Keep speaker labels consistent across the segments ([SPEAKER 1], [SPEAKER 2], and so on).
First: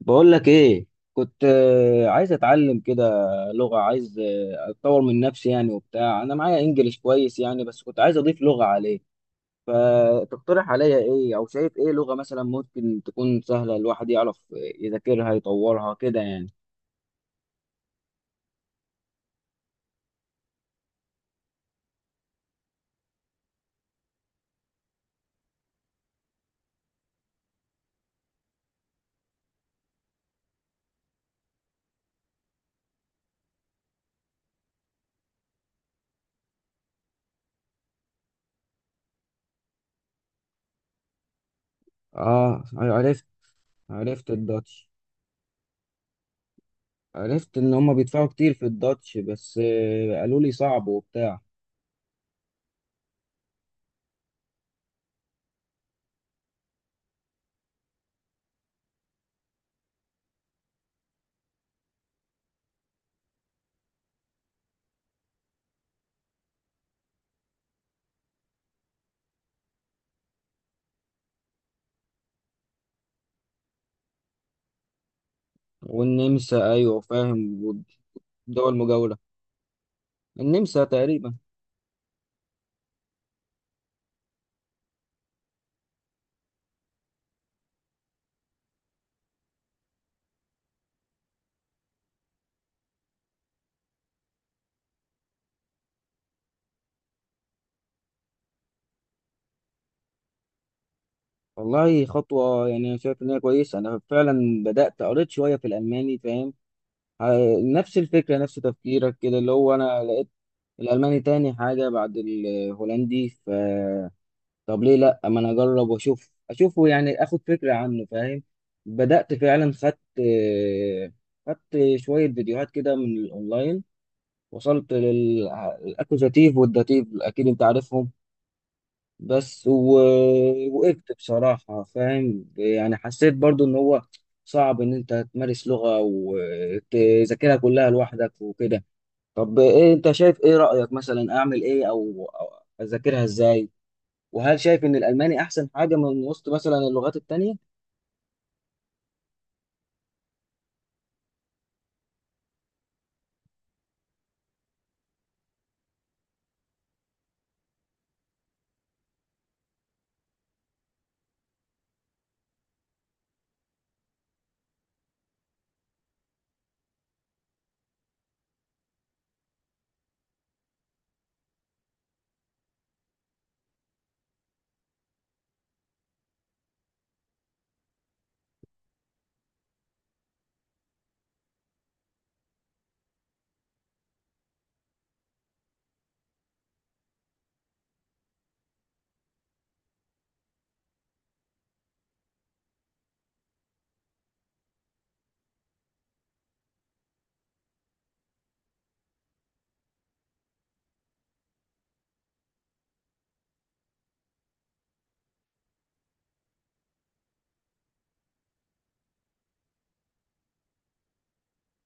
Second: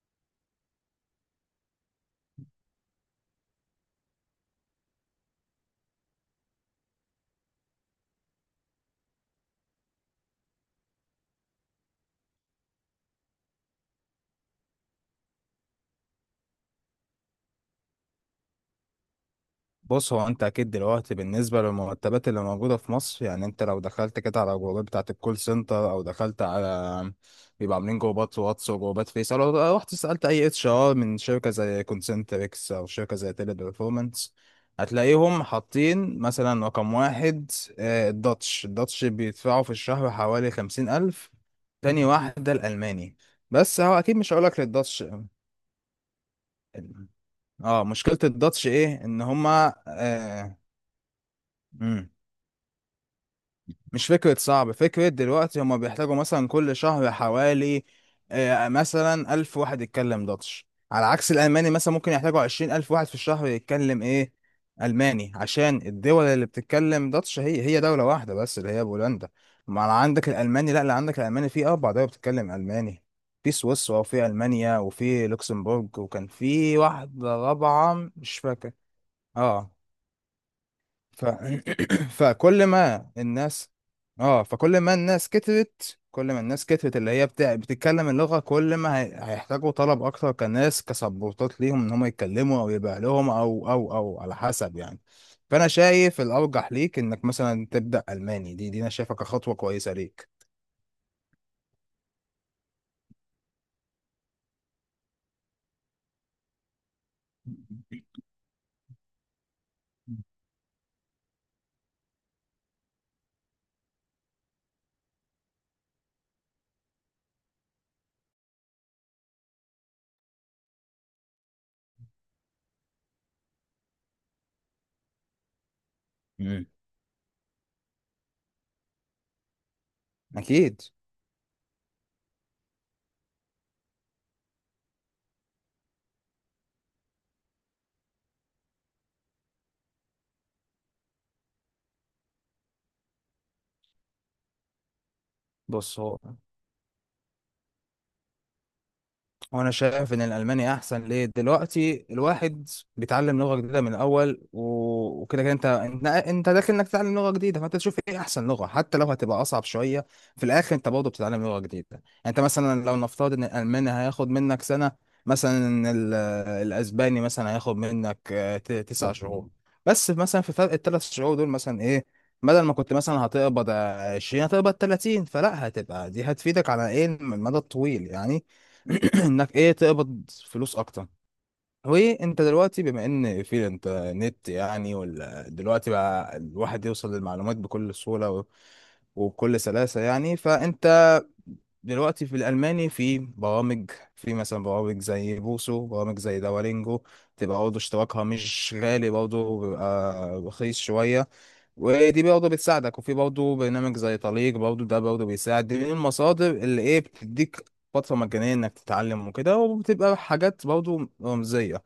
[SPEAKER 1] بقول لك ايه. كنت عايز اتعلم كده. لغة، عايز اتطور من نفسي يعني وبتاع. انا معايا انجليش كويس يعني، بس كنت عايز اضيف لغة عليه. فتقترح عليا ايه او شايف ايه لغة مثلا ممكن تكون سهلة الواحد يعرف يذاكرها يطورها كده يعني؟
[SPEAKER 2] بص، هو انت اكيد دلوقتي بالنسبه للمرتبات اللي موجوده في مصر، يعني انت لو دخلت كده على جروبات بتاعه الكول سنتر، او دخلت على بيبقى عاملين جروبات واتس وجروبات فيس، او لو رحت سالت اي اتش ار من شركه زي كونسنتريكس او شركه زي تيلي برفورمانس، هتلاقيهم حاطين مثلا رقم واحد، الداتش بيدفعوا في الشهر حوالي 50 الف. تاني واحده
[SPEAKER 1] اه
[SPEAKER 2] الالماني.
[SPEAKER 1] عرفت.
[SPEAKER 2] بس هو اكيد
[SPEAKER 1] عرفت
[SPEAKER 2] مش هقولك
[SPEAKER 1] الداتش.
[SPEAKER 2] للداتش.
[SPEAKER 1] عرفت ان
[SPEAKER 2] اه،
[SPEAKER 1] هما
[SPEAKER 2] مشكله
[SPEAKER 1] بيدفعوا كتير في
[SPEAKER 2] الداتش ايه،
[SPEAKER 1] الداتش،
[SPEAKER 2] ان
[SPEAKER 1] بس
[SPEAKER 2] هما
[SPEAKER 1] قالوا لي صعب وبتاع.
[SPEAKER 2] مم. مش فكرة صعب، فكرة دلوقتي هما بيحتاجوا مثلا كل شهر حوالي مثلا 1000 واحد يتكلم داتش، على عكس الألماني مثلا ممكن يحتاجوا 20 الف واحد في الشهر يتكلم إيه؟ ألماني. عشان الدول اللي بتتكلم داتش هي دولة واحدة بس، اللي هي بولندا. ما أنا عندك الألماني، لا، اللي عندك الألماني في 4 دول بتتكلم ألماني، في سويسرا وفي ألمانيا وفي لوكسمبورج، وكان
[SPEAKER 1] والنمسا،
[SPEAKER 2] في
[SPEAKER 1] ايوه
[SPEAKER 2] واحدة
[SPEAKER 1] فاهم.
[SPEAKER 2] رابعة مش فاكر.
[SPEAKER 1] والدول المجاورة،
[SPEAKER 2] اه.
[SPEAKER 1] النمسا
[SPEAKER 2] ف...
[SPEAKER 1] تقريبا.
[SPEAKER 2] فكل ما الناس اه فكل ما الناس كترت، كل ما الناس كترت اللي هي بتتكلم اللغة، كل ما هيحتاجوا طلب أكتر كناس، كسبورتات ليهم إن هم يتكلموا، أو يبقى لهم، أو على حسب يعني. فأنا شايف الأرجح ليك إنك مثلا تبدأ ألماني، دي أنا شايفها كخطوة كويسة ليك.
[SPEAKER 1] والله خطوة يعني، أنا شايف إن هي كويسة. أنا فعلا بدأت قريت شوية في الألماني، فاهم. نفس الفكرة نفس تفكيرك كده، اللي هو أنا لقيت الألماني تاني حاجة بعد الهولندي. طب ليه لأ، ما أنا أجرب وأشوف أشوفه يعني، آخد فكرة عنه، فاهم. بدأت فعلا، خدت شوية فيديوهات كده من الأونلاين. وصلت للأكوزاتيف
[SPEAKER 2] مم.
[SPEAKER 1] والداتيف، أكيد أنت عارفهم. بس
[SPEAKER 2] أكيد.
[SPEAKER 1] وقفت بصراحة، فاهم يعني. حسيت برضو إن هو صعب إن أنت تمارس لغة وتذاكرها كلها لوحدك وكده. طب إيه أنت شايف، إيه رأيك مثلا أعمل إيه أو أذاكرها إزاي؟ وهل شايف إن الألماني أحسن حاجة
[SPEAKER 2] بص، هو
[SPEAKER 1] من وسط مثلا اللغات التانية؟
[SPEAKER 2] وانا شايف ان الالماني احسن، ليه؟ دلوقتي الواحد بيتعلم لغه جديده من الاول، وكده كده انت داخل انك تتعلم لغه جديده، فانت تشوف ايه احسن لغه، حتى لو هتبقى اصعب شويه. في الاخر انت برضه بتتعلم لغه جديده. يعني انت مثلا لو نفترض ان الالماني هياخد منك سنه، مثلا ال- الاسباني مثلا هياخد منك 9 شهور. بس مثلا في فرق 3 شهور دول، مثلا ايه؟ بدل ما كنت مثلا هتقبض 20 هتقبض 30، فلا، هتبقى دي هتفيدك على ايه؟ المدى الطويل يعني. انك ايه؟ تقبض فلوس اكتر. وانت دلوقتي بما ان في الانترنت، يعني ولا دلوقتي بقى الواحد يوصل للمعلومات بكل سهولة، وبكل سلاسة يعني. فانت دلوقتي في الالماني في برامج، في مثلا برامج زي بوسو، برامج زي دولينجو، تبقى برضه اشتراكها مش غالي، برضه بيبقى رخيص شوية، ودي برضه بتساعدك. وفي برضه برنامج زي طليق، برضه ده برضه بيساعد. دي من المصادر اللي ايه؟ بتديك فترة مجانية انك تتعلم وكده، وبتبقى حاجات برضه رمزية.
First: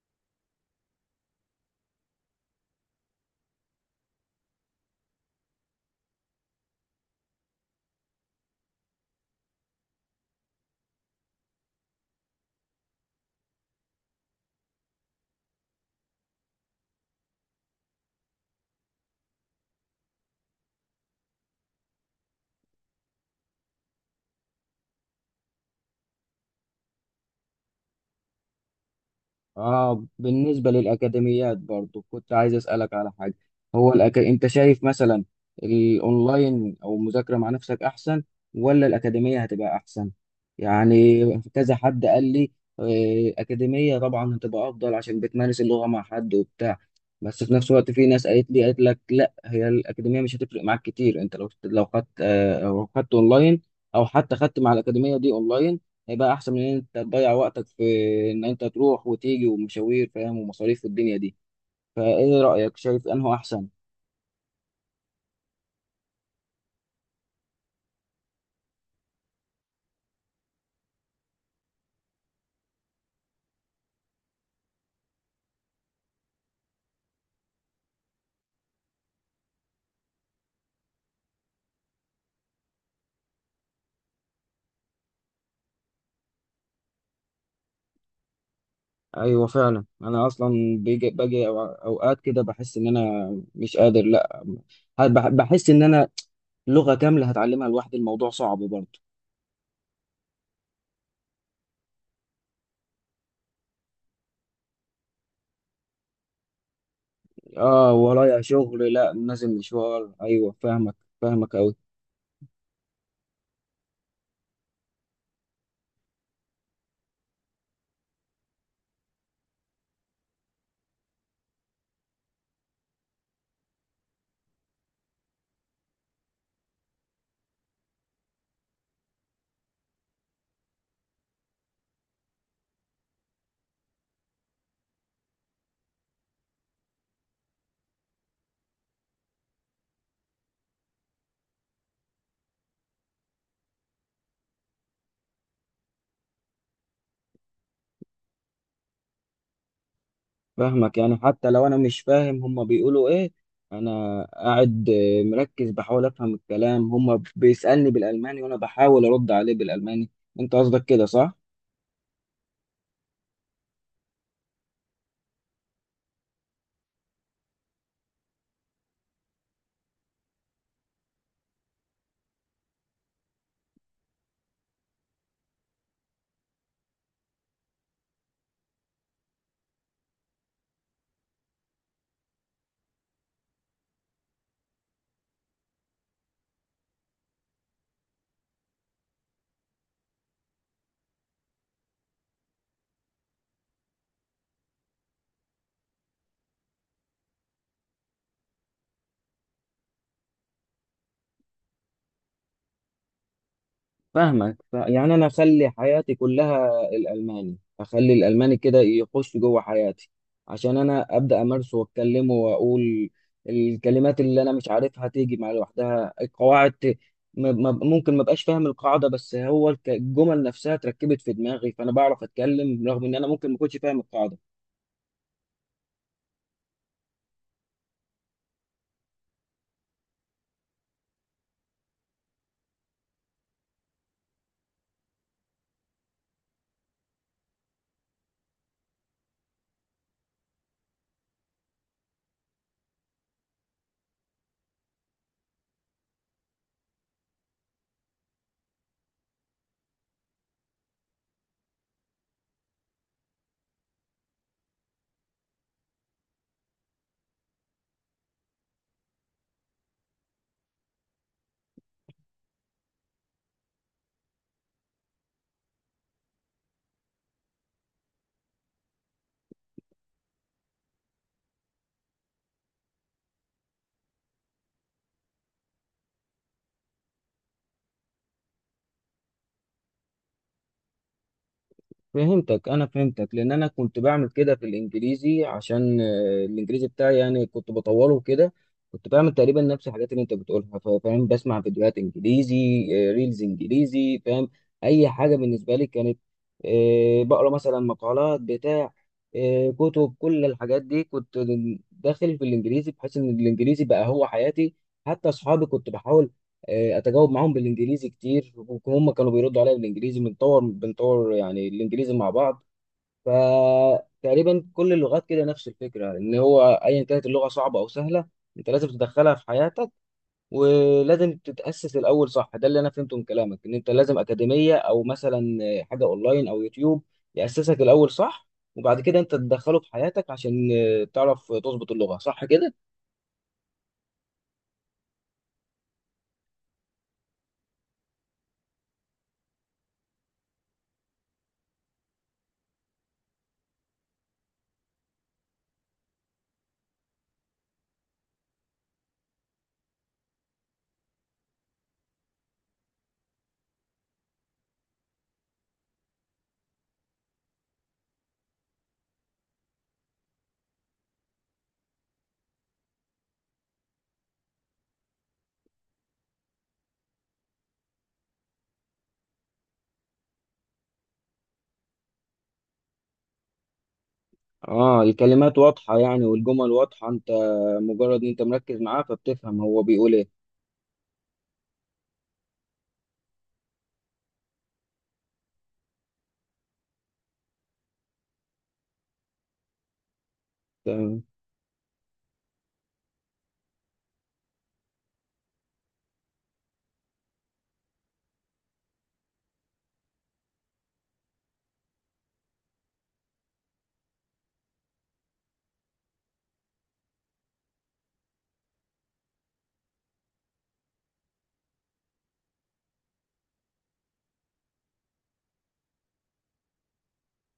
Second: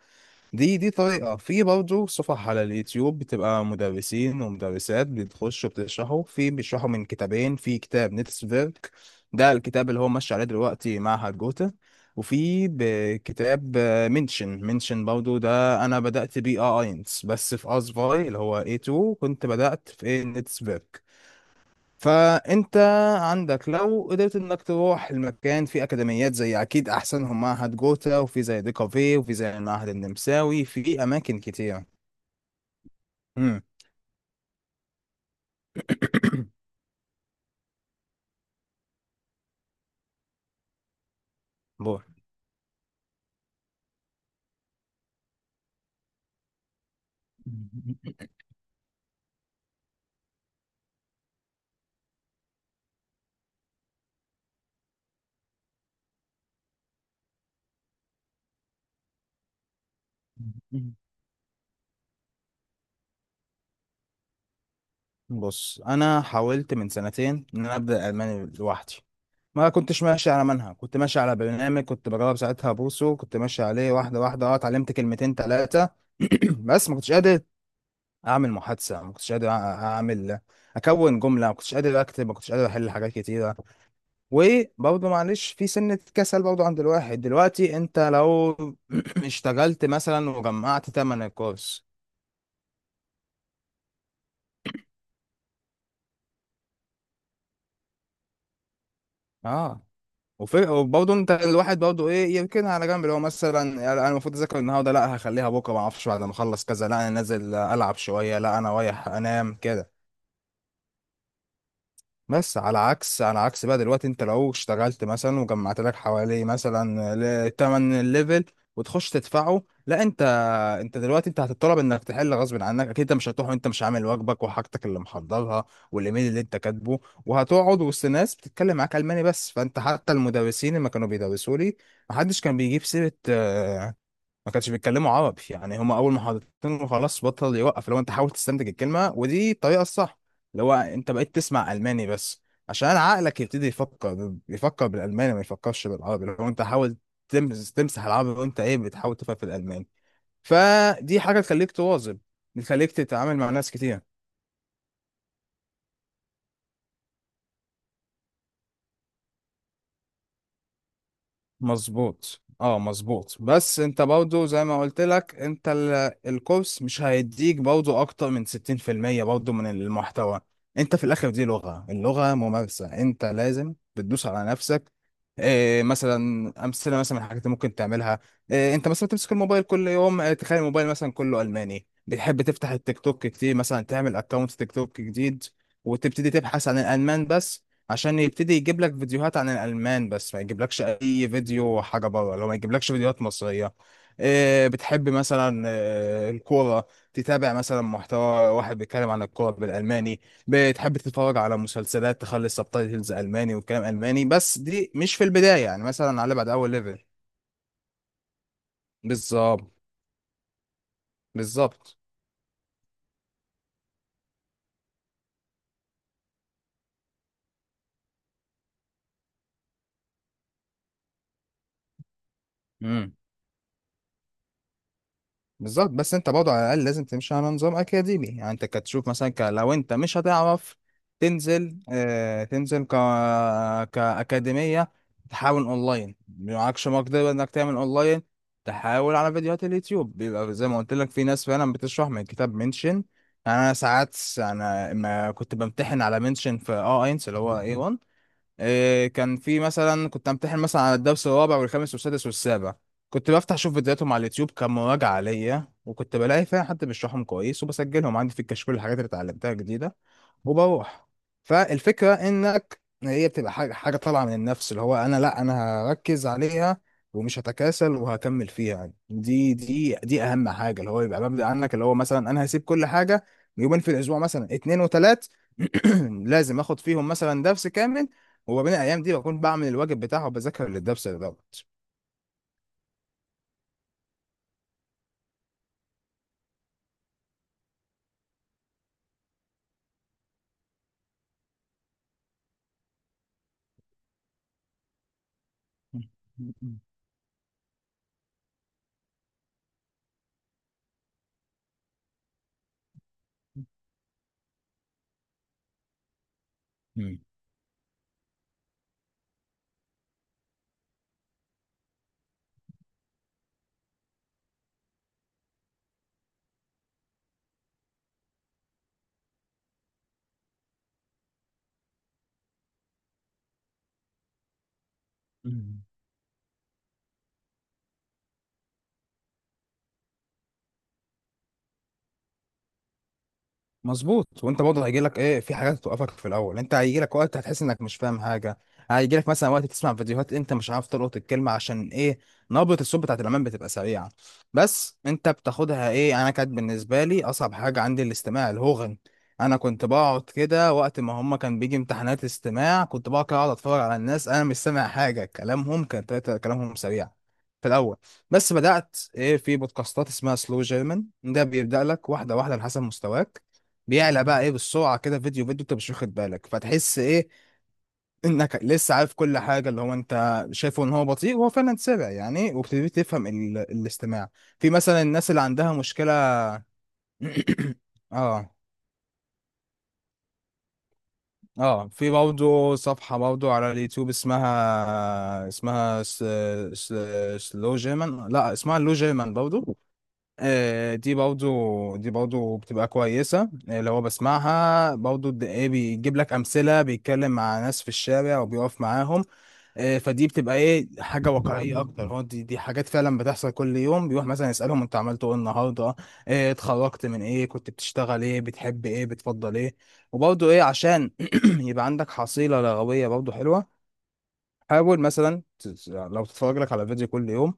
[SPEAKER 2] دي طريقة. في برضه صفح على اليوتيوب، بتبقى مدرسين ومدرسات بتخشوا بتشرحوا، بيشرحوا من كتابين، في كتاب نيتسفيرك، ده الكتاب اللي هو ماشي عليه دلوقتي معهد جوتا، وفي كتاب منشن برضه، ده انا بدأت بيه اه اينس. بس في اسفاي اللي هو A2 كنت بدأت في نيتسفيرك. فانت عندك لو قدرت انك تروح المكان، في اكاديميات زي اكيد احسنهم معهد جوتا، وفي زي دي كافيه، وفي زي المعهد
[SPEAKER 1] اه،
[SPEAKER 2] النمساوي،
[SPEAKER 1] بالنسبة
[SPEAKER 2] في اماكن
[SPEAKER 1] للأكاديميات
[SPEAKER 2] كتيره.
[SPEAKER 1] برضو كنت عايز أسألك على حاجة.
[SPEAKER 2] امم.
[SPEAKER 1] هو أنت شايف مثلا الأونلاين أو المذاكرة مع نفسك أحسن، ولا الأكاديمية هتبقى أحسن؟ يعني كذا
[SPEAKER 2] بور.
[SPEAKER 1] حد قال لي أكاديمية طبعا هتبقى أفضل عشان بتمارس اللغة مع حد وبتاع. بس في نفس الوقت في ناس قالت لي، قالت لك لا هي الأكاديمية مش هتفرق معاك كتير، أنت لو خدت لو خدت أونلاين أو حتى خدت مع الأكاديمية دي أونلاين، هيبقى احسن من ان انت تضيع وقتك في ان انت تروح وتيجي ومشاوير، فاهم، ومصاريف والدنيا دي. فايه رايك، شايف انه احسن؟
[SPEAKER 2] بص، انا حاولت من 2 سنين ان انا ابدا الماني لوحدي، ما كنتش ماشي على منهج، كنت ماشي على برنامج، كنت بجرب ساعتها بوسو، كنت ماشي عليه واحده واحده، اه اتعلمت كلمتين ثلاثه. بس ما كنتش قادر اعمل محادثه، ما كنتش قادر اعمل اكون جمله، ما كنتش قادر اكتب، ما كنتش قادر احل حاجات كتيره. وبرضه معلش، في سنه كسل برضه عند الواحد. دلوقتي انت لو
[SPEAKER 1] ايوه فعلا،
[SPEAKER 2] اشتغلت
[SPEAKER 1] انا
[SPEAKER 2] مثلا
[SPEAKER 1] اصلا
[SPEAKER 2] وجمعت
[SPEAKER 1] بيجي
[SPEAKER 2] ثمن
[SPEAKER 1] باجي أو-
[SPEAKER 2] الكورس،
[SPEAKER 1] اوقات كده بحس ان انا مش قادر، لا، بحس ان انا لغه كامله هتعلمها لوحدي، الموضوع صعب برضه.
[SPEAKER 2] اه وفرق. وبرضه انت الواحد برضه ايه؟ يركنها على جنب، اللي هو مثلا يعني انا المفروض اذاكر النهارده، لا، هخليها بكره، ما اعرفش بعد ما اخلص كذا، لا انا نازل
[SPEAKER 1] اه
[SPEAKER 2] العب شويه،
[SPEAKER 1] ورايا
[SPEAKER 2] لا انا
[SPEAKER 1] شغل،
[SPEAKER 2] رايح
[SPEAKER 1] لا
[SPEAKER 2] انام
[SPEAKER 1] نازل
[SPEAKER 2] كده.
[SPEAKER 1] مشوار، ايوه فاهمك، فاهمك قوي.
[SPEAKER 2] بس على عكس بقى دلوقتي، انت لو اشتغلت مثلا وجمعت لك حوالي مثلا تمن ليفل، وتخش تدفعه، لا، انت دلوقتي انت هتطلب انك تحل غصب عنك، اكيد انت مش هتروح وانت مش عامل واجبك وحاجتك اللي محضرها والايميل اللي انت كاتبه، وهتقعد وسط ناس بتتكلم معاك الماني بس. فانت حتى المدرسين لما كانوا بيدرسوا لي، محدش كان بيجيب سيره، ما كانش بيتكلموا عربي يعني. هما اول ما حضرتين خلاص، بطل يوقف، لو انت حاول تستنتج الكلمه، ودي الطريقه الصح، اللي هو انت بقيت تسمع الماني بس، عشان عقلك يبتدي يفكر بالالماني ما يفكرش بالعربي. لو انت حاول تمسح العربي، وانت ايه؟ بتحاول تفهم في الالماني،
[SPEAKER 1] فاهمك يعني
[SPEAKER 2] فدي حاجه
[SPEAKER 1] حتى لو
[SPEAKER 2] تخليك
[SPEAKER 1] انا مش
[SPEAKER 2] تواظب،
[SPEAKER 1] فاهم هما
[SPEAKER 2] بتخليك
[SPEAKER 1] بيقولوا ايه،
[SPEAKER 2] تتعامل مع ناس كتير.
[SPEAKER 1] انا قاعد مركز بحاول افهم الكلام. هما بيسألني بالالماني وانا بحاول ارد عليه بالالماني، انت قصدك كده صح؟
[SPEAKER 2] مظبوط. اه مظبوط. بس انت برضو زي ما قلت لك، انت الكورس مش هيديك برضو اكتر من 60% برضو من المحتوى. انت في الاخر دي لغة، اللغة ممارسة، انت لازم بتدوس على نفسك. إيه مثلا امثله مثلا من الحاجات اللي ممكن تعملها؟ إيه، انت مثلا تمسك الموبايل كل يوم، إيه؟ تخيل الموبايل مثلا كله الماني. بتحب تفتح التيك توك كتير؟ مثلا تعمل اكونت تيك توك جديد، وتبتدي تبحث عن الالمان بس، عشان يبتدي يجيب لك فيديوهات عن الألمان بس، ما يجيبلكش أي فيديو حاجة بره، لو ما يجيبلكش فيديوهات مصرية. إيه بتحب مثلا؟ إيه الكورة؟ تتابع مثلا محتوى واحد بيتكلم عن الكورة بالألماني. بتحب تتفرج على مسلسلات؟ تخلي السبتايتلز ألماني والكلام ألماني
[SPEAKER 1] فاهمك.
[SPEAKER 2] بس، دي
[SPEAKER 1] يعني
[SPEAKER 2] مش في
[SPEAKER 1] انا
[SPEAKER 2] البداية
[SPEAKER 1] اخلي
[SPEAKER 2] يعني،
[SPEAKER 1] حياتي
[SPEAKER 2] مثلا على بعد
[SPEAKER 1] كلها
[SPEAKER 2] أول ليفل.
[SPEAKER 1] الالماني، اخلي الالماني كده يخش جوه
[SPEAKER 2] بالظبط.
[SPEAKER 1] حياتي عشان انا ابدا امارسه
[SPEAKER 2] بالظبط.
[SPEAKER 1] واتكلمه واقول الكلمات اللي انا مش عارفها تيجي مع لوحدها، القواعد م... ممكن ما بقاش فاهم القاعده، بس هو الجمل نفسها اتركبت في دماغي فانا بعرف اتكلم رغم
[SPEAKER 2] مم.
[SPEAKER 1] ان انا ممكن ما كنتش فاهم القاعده.
[SPEAKER 2] بالظبط. بس انت برضه على الاقل لازم تمشي على نظام اكاديمي. يعني انت كتشوف مثلا لو انت مش هتعرف تنزل، اه تنزل كاكاديميه، تحاول اونلاين. معكش مقدره انك تعمل اونلاين، تحاول على فيديوهات اليوتيوب. بيبقى زي ما قلت لك، في ناس فعلا بتشرح من كتاب منشن. يعني انا ساعات انا ما كنت بمتحن على منشن في اه اينس اللي هو A1، إيه، كان في مثلا كنت امتحن مثلا على الدرس الرابع والخامس والسادس والسابع، كنت بفتح اشوف فيديوهاتهم على اليوتيوب كمراجعه ليا، وكنت بلاقي فيها حد بيشرحهم كويس، وبسجلهم عندي في الكشكول الحاجات اللي اتعلمتها جديده وبروح. فالفكرة انك هي بتبقى حاجة، حاجة طالعة من النفس، اللي هو انا لا، انا هركز عليها ومش هتكاسل وهكمل فيها يعني. دي اهم حاجة، اللي هو يبقى مبدأ عنك، اللي هو مثلا انا هسيب كل حاجة، يومين في الاسبوع مثلا، اتنين وتلات، لازم اخد فيهم مثلا درس كامل، وما بين الايام دي بكون بعمل الواجب بتاعه وبذاكر للدرس دوت.
[SPEAKER 1] فهمتك، انا فهمتك، لان انا كنت بعمل كده في الانجليزي عشان الانجليزي بتاعي يعني كنت بطوله كده. كنت بعمل تقريبا نفس الحاجات اللي انت بتقولها، فاهم. بسمع فيديوهات انجليزي، ريلز انجليزي، فاهم. اي حاجه بالنسبه لي كانت، بقرا مثلا مقالات بتاع، كتب. كل الحاجات دي كنت داخل في الانجليزي بحيث ان الانجليزي بقى هو حياتي. حتى اصحابي كنت بحاول اتجاوب معاهم بالانجليزي كتير وهم كانوا بيردوا عليا بالانجليزي، بنطور بنطور يعني الانجليزي مع بعض. فتقريبا كل اللغات كده نفس الفكره، ان هو ايا كانت اللغه صعبه او سهله انت لازم تدخلها في حياتك، ولازم تتاسس الاول صح. ده اللي انا فهمته من كلامك، ان انت لازم اكاديميه او مثلا حاجه اونلاين او يوتيوب ياسسك الاول صح، وبعد كده انت تدخله في حياتك عشان تعرف تظبط اللغه صح كده.
[SPEAKER 2] مظبوط. وانت برضه هيجي لك ايه، في حاجات توقفك في الاول. انت هيجي لك وقت هتحس انك مش فاهم حاجه، هيجي لك مثلا وقت تسمع فيديوهات انت مش عارف تلقط الكلمه، عشان ايه؟ نبره الصوت بتاعت الامام بتبقى سريعه. بس انت بتاخدها ايه؟ يعني انا كانت بالنسبه لي اصعب حاجه عندي الاستماع الهوغن. انا كنت بقعد كده، وقت ما هما كان بيجي امتحانات استماع، كنت بقعد كده اقعد اتفرج على الناس، انا مش سامع حاجه، كلامهم كان كلامهم سريع في الاول. بس بدات ايه؟ في بودكاستات اسمها سلو جيرمان، ده بيبدا لك واحده واحده على حسب مستواك، بيعلى بقى ايه؟ بالسرعه كده، فيديو فيديو انت مش واخد بالك، فتحس ايه؟ انك لسه عارف كل حاجه، اللي هو انت شايفه ان هو بطيء وهو فعلا سرع يعني، وبتبتدي تفهم الاستماع. في مثلا
[SPEAKER 1] اه
[SPEAKER 2] الناس اللي
[SPEAKER 1] الكلمات
[SPEAKER 2] عندها
[SPEAKER 1] واضحة
[SPEAKER 2] مشكله.
[SPEAKER 1] يعني، والجمل واضحة. انت مجرد ان انت
[SPEAKER 2] اه.
[SPEAKER 1] مركز معاه فبتفهم هو بيقول ايه.
[SPEAKER 2] اه، في برضه صفحه برضه على اليوتيوب، اسمها س... سلو جيرمان، لا اسمها لو جيرمان برضه. دي
[SPEAKER 1] تمام.
[SPEAKER 2] برضو دي برضو بتبقى كويسة. لو هو بسمعها برضو، ايه؟ بيجيب لك أمثلة، بيتكلم مع ناس في الشارع وبيقف معاهم. فدي بتبقى ايه؟ حاجة واقعية أكتر، هو دي حاجات فعلا بتحصل كل يوم، بيروح مثلا يسألهم أنت عملت ايه النهاردة، اتخرجت من ايه، كنت بتشتغل ايه، بتحب ايه، بتفضل ايه. وبرضو ايه؟ عشان يبقى عندك حصيلة لغوية برضو حلوة. حاول مثلا لو تتفرج لك على فيديو كل يوم،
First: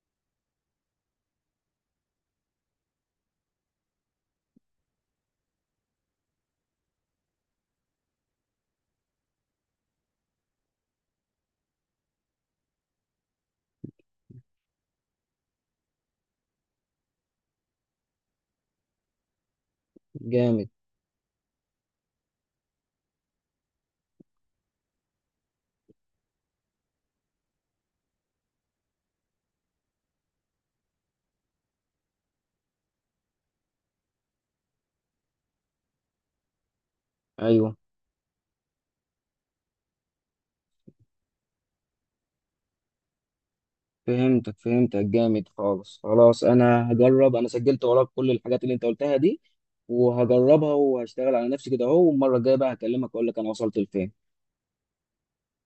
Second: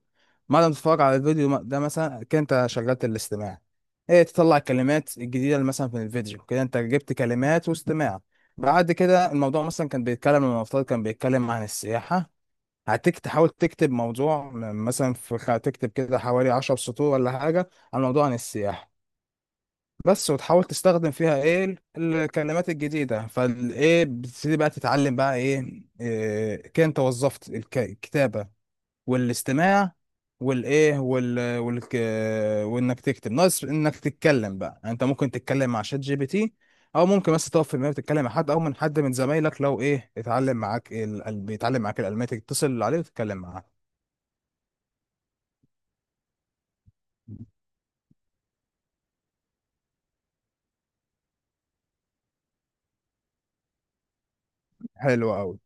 [SPEAKER 2] بعد ما تتفرج على الفيديو ده مثلا كده انت شغلت الاستماع، ايه؟ تطلع الكلمات الجديدة اللي مثلا في الفيديو، كده انت جبت كلمات واستماع. بعد كده الموضوع مثلا كان بيتكلم، المفترض كان بيتكلم عن السياحة، تحاول تكتب موضوع مثلا في تكتب كده حوالي 10 سطور ولا حاجة عن موضوع عن السياحة بس، وتحاول
[SPEAKER 1] جامد.
[SPEAKER 2] تستخدم فيها ايه الكلمات الجديدة، فالايه؟ بتبتدي بقى تتعلم بقى ايه, إيه؟ كده انت وظفت الكتابة والاستماع والايه، وال والك وانك تكتب، ناقص انك تتكلم بقى. يعني انت ممكن تتكلم مع شات جي بي تي، او ممكن بس تقف في
[SPEAKER 1] ايوه
[SPEAKER 2] المكتب تتكلم مع حد، او من حد من زمايلك لو ايه اتعلم معاك بيتعلم معاك الالماني، تتصل عليه وتتكلم معاه.
[SPEAKER 1] فهمتك، فهمتك جامد خالص. خلاص انا هجرب، انا سجلت وراك كل الحاجات اللي انت قلتها دي وهجربها وهشتغل على نفسي كده اهو. والمرة الجاية بقى هكلمك اقول لك انا وصلت لفين.
[SPEAKER 2] حلو قوي.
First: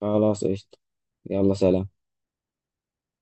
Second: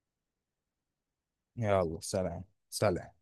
[SPEAKER 1] خلاص قشطة، يلا سلام.
[SPEAKER 2] يلا سلام. سلام.